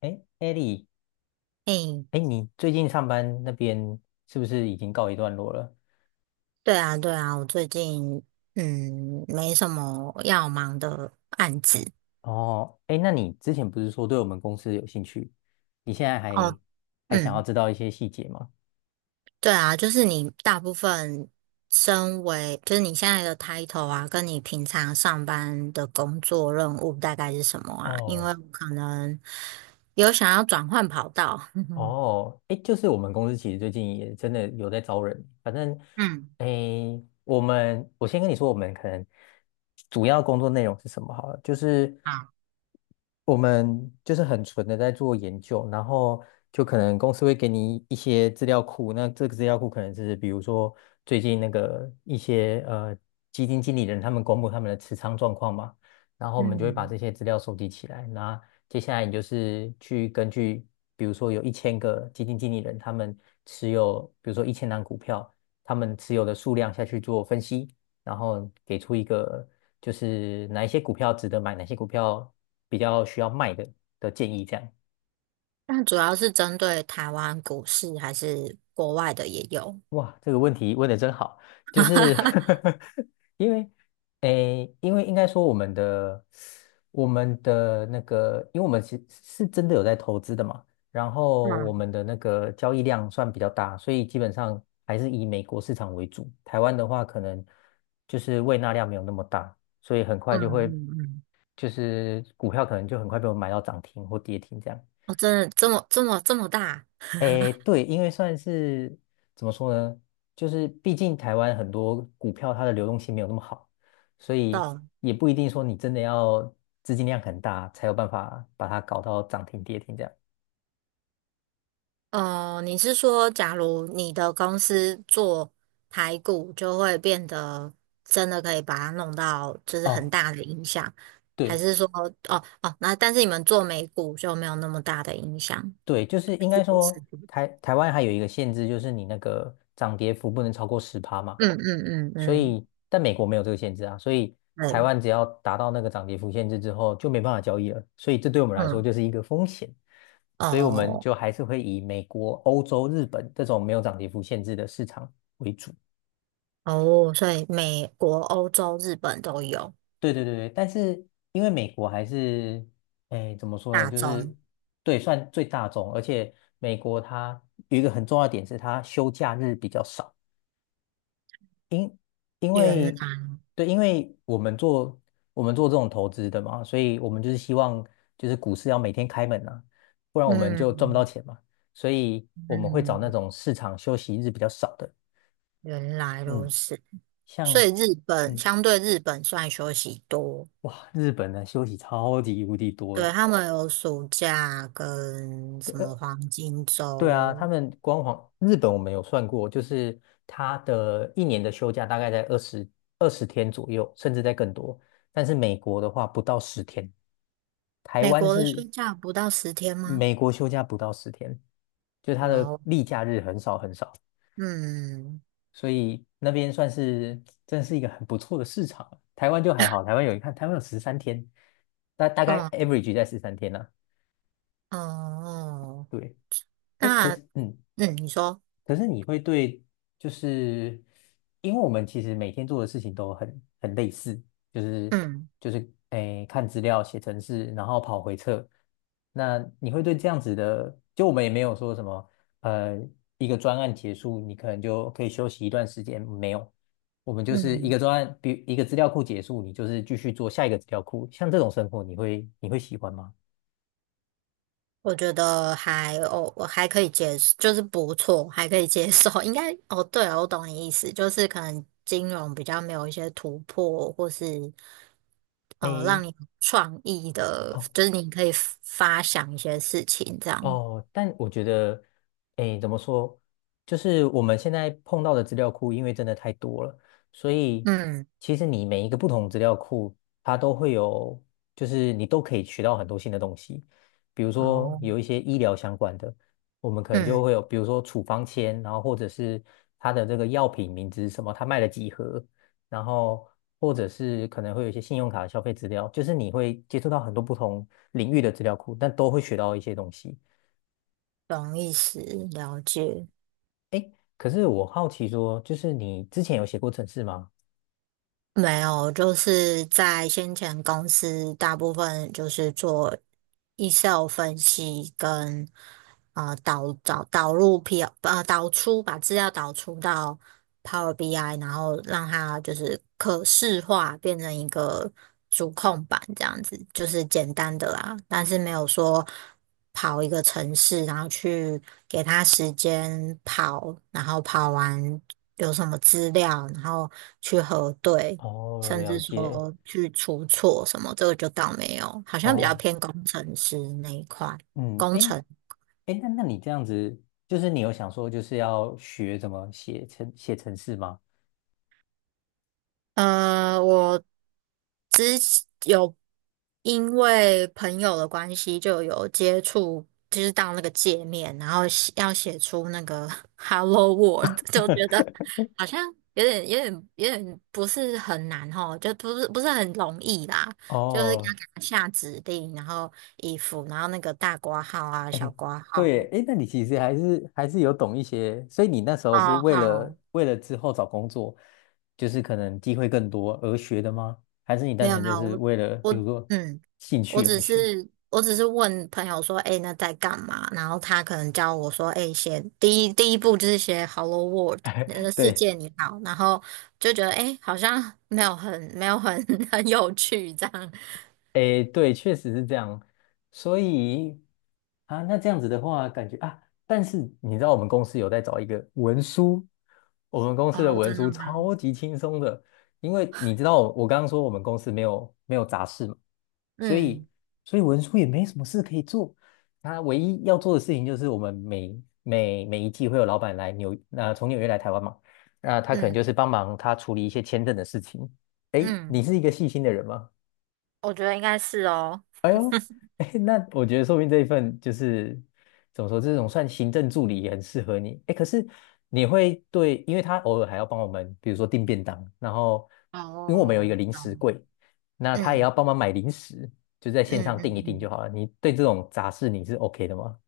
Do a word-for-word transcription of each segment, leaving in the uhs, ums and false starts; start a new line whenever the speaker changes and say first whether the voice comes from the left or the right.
left: 哎，艾莉，
right: 诶，
left: 哎，你最近上班那边是不是已经告一段落了？
right: 对啊，对啊，我最近嗯没什么要忙的案子。
left: 哦，哎，那你之前不是说对我们公司有兴趣？你现在还
right: 哦，
left: 还想要
right: 嗯，
left: 知道一些细节吗？
right: 对啊，就是你大部分身为就是你现在的 title 啊，跟你平常上班的工作任务大概是什么啊？因为
left: 哦，
right: 我可能有想要转换跑道，嗯
left: 哦，哎，就是我们公司其实最近也真的有在招人，反正，
right: 嗯，
left: 哎，我们我先跟你说，我们可能主要工作内容是什么好了，就是
right: 好，
left: 我们就是很纯的在做研究，然后就可能公司会给你一些资料库，那这个资料库可能是比如说最近那个一些呃基金经理人他们公布他们的持仓状况嘛，然后我们就会把
right: 嗯，
left: 这些资料收集起来，那。接下来你就是去根据，比如说有一千个基金经理人，他们持有，比如说一千档股票，他们持有的数量下去做分析，然后给出一个就是哪一些股票值得买，哪些股票比较需要卖的的建议，这样。
right: 那主要是针对台湾股市还是国外的也有？
left: 哇，这个问题问的真好，就是
right: 嗯
left: 因为，诶，因为应该说我们的我们的那个，因为我们是是真的有在投资的嘛，然后我们的那个交易量算比较大，所以基本上还是以美国市场为主。台湾的话，可能就是胃纳量没有那么大，所以很
right: 嗯
left: 快就会
right: 嗯嗯，
left: 就是股票可能就很快被我们买到涨停或跌停这样。
right: 哦，真的这么这么这么大。
left: 诶，对，因为算是怎么说呢，就是毕竟台湾很多股票它的流动性没有那么好，所以
right: 懂。
left: 也不一定说你真的要资金量很大才有办法把它搞到涨停跌停这样。
right: 呃，你是说，假如你的公司做排骨，就会变得真的可以把它弄到就是很
left: 哦，
right: 大的影响，还
left: 对
right: 是说，哦哦，那但是你们做美股就没有那么大的影响？
left: 对，就是
right: 还
left: 应
right: 是
left: 该
right: 也是
left: 说台台湾还有一个限制，就是你那个涨跌幅不能超过十趴嘛。
right: 嗯嗯嗯
left: 所
right: 嗯，
left: 以但美国没有这个限制啊，所以台
right: 对，
left: 湾只要达到那个涨跌幅限制之后就没办法交易了，所以这对我们来说
right: 嗯，
left: 就是一个风险，所以我们
right: 哦
left: 就还是会以美国、欧洲、日本这种没有涨跌幅限制的市场为主。
right: 哦，所以美国、欧洲、日本都有
left: 对对对对，但是因为美国还是，哎，怎么说呢？
right: 大
left: 就是
right: 宗。
left: 对，算最大众，而且美国它有一个很重要的点是它休假日比较少。因
right: 原来，
left: 为对，因为我们做我们做这种投资的嘛，所以我们就是希望就是股市要每天开门啊，不然我们就赚不到
right: 嗯
left: 钱嘛。所以我们会找那
right: 嗯，
left: 种市场休息日比较少的，
right: 原来如
left: 嗯，
right: 此。所
left: 像
right: 以日本
left: 嗯
right: 相对日本算休息多，
left: 哇，日本的休息超级无敌多了。
right: 对，他们有暑假跟
left: 对，
right: 什么
left: 呃
right: 黄金
left: 对啊，他
right: 周。
left: 们光皇日本我们有算过，就是他的一年的休假大概在二十二十天左右，甚至在更多。但是美国的话不到十天，台
right: 美
left: 湾
right: 国的休
left: 是
right: 假不到十天吗？
left: 美国休假不到十天，就它
right: 哇
left: 的
right: 哦，
left: 例假日很少很少，
right: 嗯，
left: 所以那边算是真是一个很不错的市场啊。台湾就还好，台湾有一看，台湾有十三天，大大概
right: 哦
left: average 在十三天呢，
right: 哦，
left: 对，哎，可
right: 那
left: 是嗯，
right: 嗯，你说，
left: 可是你会对，就是因为我们其实每天做的事情都很很类似，就是
right: 嗯
left: 就是诶看资料、写程式，然后跑回测。那你会对这样子的，就我们也没有说什么，呃，一个专案结束，你可能就可以休息一段时间，没有，我们就是一个
right: 嗯，
left: 专案，比一个资料库结束，你就是继续做下一个资料库，像这种生活，你会你会喜欢吗？
right: 我觉得还哦，我还可以接受，就是不错，还可以接受。应该哦，对了，我懂你意思，就是可能金融比较没有一些突破，或是哦，
left: 诶。
right: 让你有创意的，
left: 哦。
right: 就是你可以发想一些事情这样。
left: 哦，但我觉得，诶，怎么说？就是我们现在碰到的资料库，因为真的太多了，所以
right: 嗯，
left: 其实你每一个不同资料库，它都会有，就是你都可以学到很多新的东西。比如说
right: 哦，
left: 有一些医疗相关的，我们可能就会
right: 嗯，
left: 有，比如说处方签，然后或者是它的这个药品名字是什么，它卖了几盒，然后或者是可能会有一些信用卡的消费资料，就是你会接触到很多不同领域的资料库，但都会学到一些东西。
right: 懂意思，了解。
left: 可是我好奇说，就是你之前有写过程式吗？
right: 没有，就是在先前公司大部分就是做 Excel 分析跟啊导导导入 P 呃导出把资料导出到 Power B I，然后让它就是可视化变成一个主控板这样子，就是简单的啦，但是没有说跑一个城市，然后去给它时间跑，然后跑完有什么资料，然后去核对。
left: 哦，
right: 甚
left: 了
right: 至
left: 解。
right: 说去出错什么，这个就倒没有，好像比较
left: 哦，
right: 偏工程师那一块，
left: 嗯，
right: 工
left: 诶，
right: 程。
left: 诶，那那你这样子，就是你有想说，就是要学怎么写程写程式吗？
right: 呃，我之前有因为朋友的关系，就有接触，就是到那个界面，然后写要写出那个 Hello World，就觉得 好像有点、有点、有点不是很难哦，就不是不是很容易啦，就是要给
left: 哦，
right: 他下指令，然后衣服，然后那个大括号啊、小括号、
left: 对哎，诶，那你其实还是还是有懂一些，所以你那时候是
right: 哦
left: 为了
right: 好。
left: 为了之后找工作，就是可能机会更多而学的吗？还是你
right: 没
left: 单
right: 有
left: 纯
right: 没
left: 就
right: 有，
left: 是
right: 我
left: 为了比如
right: 我
left: 说
right: 嗯，
left: 兴
right: 我
left: 趣而
right: 只是
left: 学？
right: 我只是问朋友说，哎，那在干嘛？然后他可能教我说，哎，写第一第一步就是写 "Hello World"，呃，世
left: 对。
right: 界你好，然后就觉得哎，好像没有很没有很 很有趣这样。
left: 诶，对，确实是这样。所以啊，那这样子的话，感觉啊，但是你知道我们公司有在找一个文书，我们公司的
right: 哦，
left: 文
right: 真的
left: 书
right: 吗？
left: 超级轻松的，因为你知道我我刚刚说我们公司没有没有杂事嘛，所以
right: 嗯
left: 所以文书也没什么事可以做。他唯一要做的事情就是我们每每每一季会有老板来纽，那，从纽约来台湾嘛，那他可能就
right: 嗯
left: 是帮忙他处理一些签证的事情。诶，你
right: 嗯，
left: 是一个细心的人吗？
right: 我觉得应该是哦。
left: 哎，那我觉得说不定这一份就是怎么说，这种算行政助理也很适合你。哎，可是你会对，因为他偶尔还要帮我们，比如说订便当，然后因为我们有一个
right: 哦，
left: 零食
right: 懂。
left: 柜，那他也要
right: 嗯
left: 帮忙买零食，就在线
right: 嗯
left: 上
right: 嗯
left: 订一订就
right: 嗯
left: 好了。你对这种杂事你是 OK 的吗？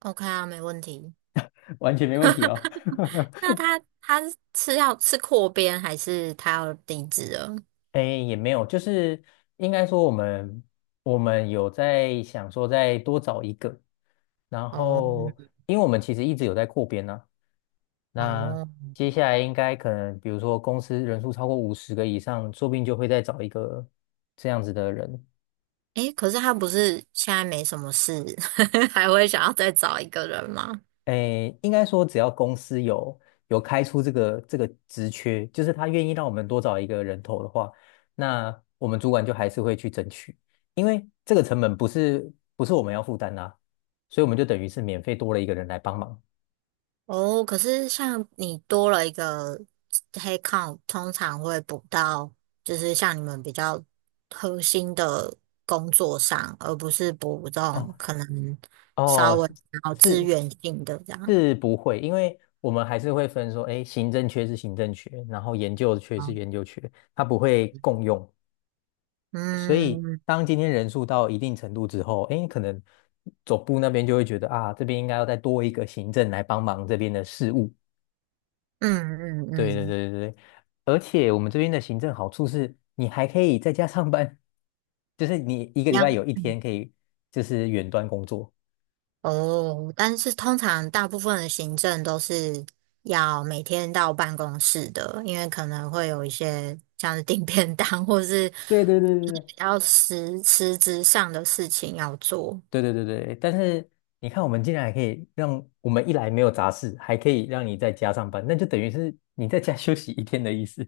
right: ，OK 啊，没问题。
left: 完全没问题哦。
right: 那他他是要吃扩编还是他要离职了？
left: 哎，也没有，就是应该说我们我们有在想说再多找一个，然
right: 哦
left: 后因为我们其实一直有在扩编呢。那
right: 哦，
left: 接下来应该可能，比如说公司人数超过五十个以上，说不定就会再找一个这样子的人。
right: 诶，可是他不是现在没什么事，还会想要再找一个人吗？
left: 诶，应该说只要公司有有开出这个这个职缺，就是他愿意让我们多找一个人头的话，那我们主管就还是会去争取，因为这个成本不是不是我们要负担啦，所以我们就等于是免费多了一个人来帮忙。
right: 哦，可是像你多了一个黑 e 通常会补到，就是像你们比较核心的工作上，而不是补这种
left: 哦
right: 可能稍
left: 哦，
right: 微比较资
left: 是
right: 源性的这样。
left: 是不会，因为我们还是会分说，哎，行政缺是行政缺，然后研究缺是
right: 哦
left: 研究缺，它不会共用。所以
right: 嗯
left: 当今天人数到一定程度之后，哎，可能总部那边就会觉得啊，这边应该要再多一个行政来帮忙这边的事务。
right: 嗯嗯
left: 对对
right: 嗯，
left: 对对对，而且我们这边的行政好处是，你还可以在家上班，就是你一个
right: 一
left: 礼
right: 样。
left: 拜有一
right: 嗯
left: 天可以就是远端工作。
right: 哦，但是通常大部分的行政都是要每天到办公室的，因为可能会有一些像是订便当或是
left: 对对对对
right: 就是
left: 对
right: 比较实实质上的事情要做。
left: 对对对对，但是你看，我们竟然还可以让我们一来没有杂事，还可以让你在家上班，那就等于是你在家 休息一天的意思。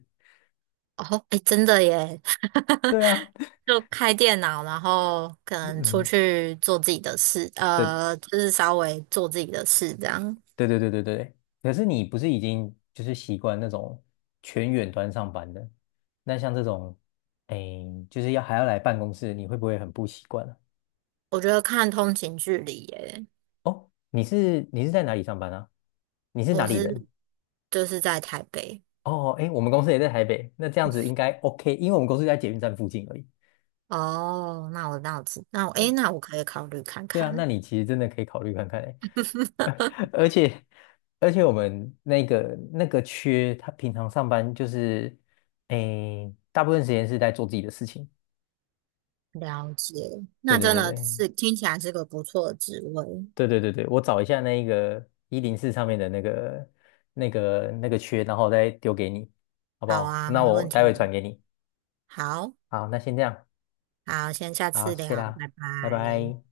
right: 哦，哎，真的耶，
left: 对啊，
right: 就开电脑，然后可 能出
left: 嗯，
right: 去做自己的事，
left: 对
right: 呃，就是稍微做自己的事这样。
left: 对对对对对。可是你不是已经就是习惯那种全远端上班的？那像这种，哎，就是要还要来办公室，你会不会很不习惯啊？
right: 我觉得看通勤距离耶，
left: 哦，你是你是在哪里上班啊？你是哪
right: 我
left: 里人？
right: 是就是在台北。
left: 哦，哎，我们公司也在台北，那这样子应该 OK，因为我们公司在捷运站附近而已。
right: 哦，那我那我知，那我诶，那我可以考虑看
left: 对啊，那
right: 看。
left: 你其实真的可以考虑看看欸，而且而且我们那个那个缺，他平常上班就是，诶，大部分时间是在做自己的事情。
right: 了解，
left: 对
right: 那
left: 对
right: 真
left: 对
right: 的
left: 对
right: 是听起来是个不错的职位。
left: 对对对对，我找一下那个一零四上面的那个那个那个缺，然后再丢给你，好不
right: 好
left: 好？
right: 啊，
left: 那
right: 没
left: 我
right: 问
left: 待会
right: 题
left: 转
right: 啊。
left: 给你。
right: 好，
left: 好，那先这样，
right: 好，先下
left: 好，
right: 次
left: 谢
right: 聊，
left: 啦，
right: 拜
left: 拜
right: 拜。
left: 拜。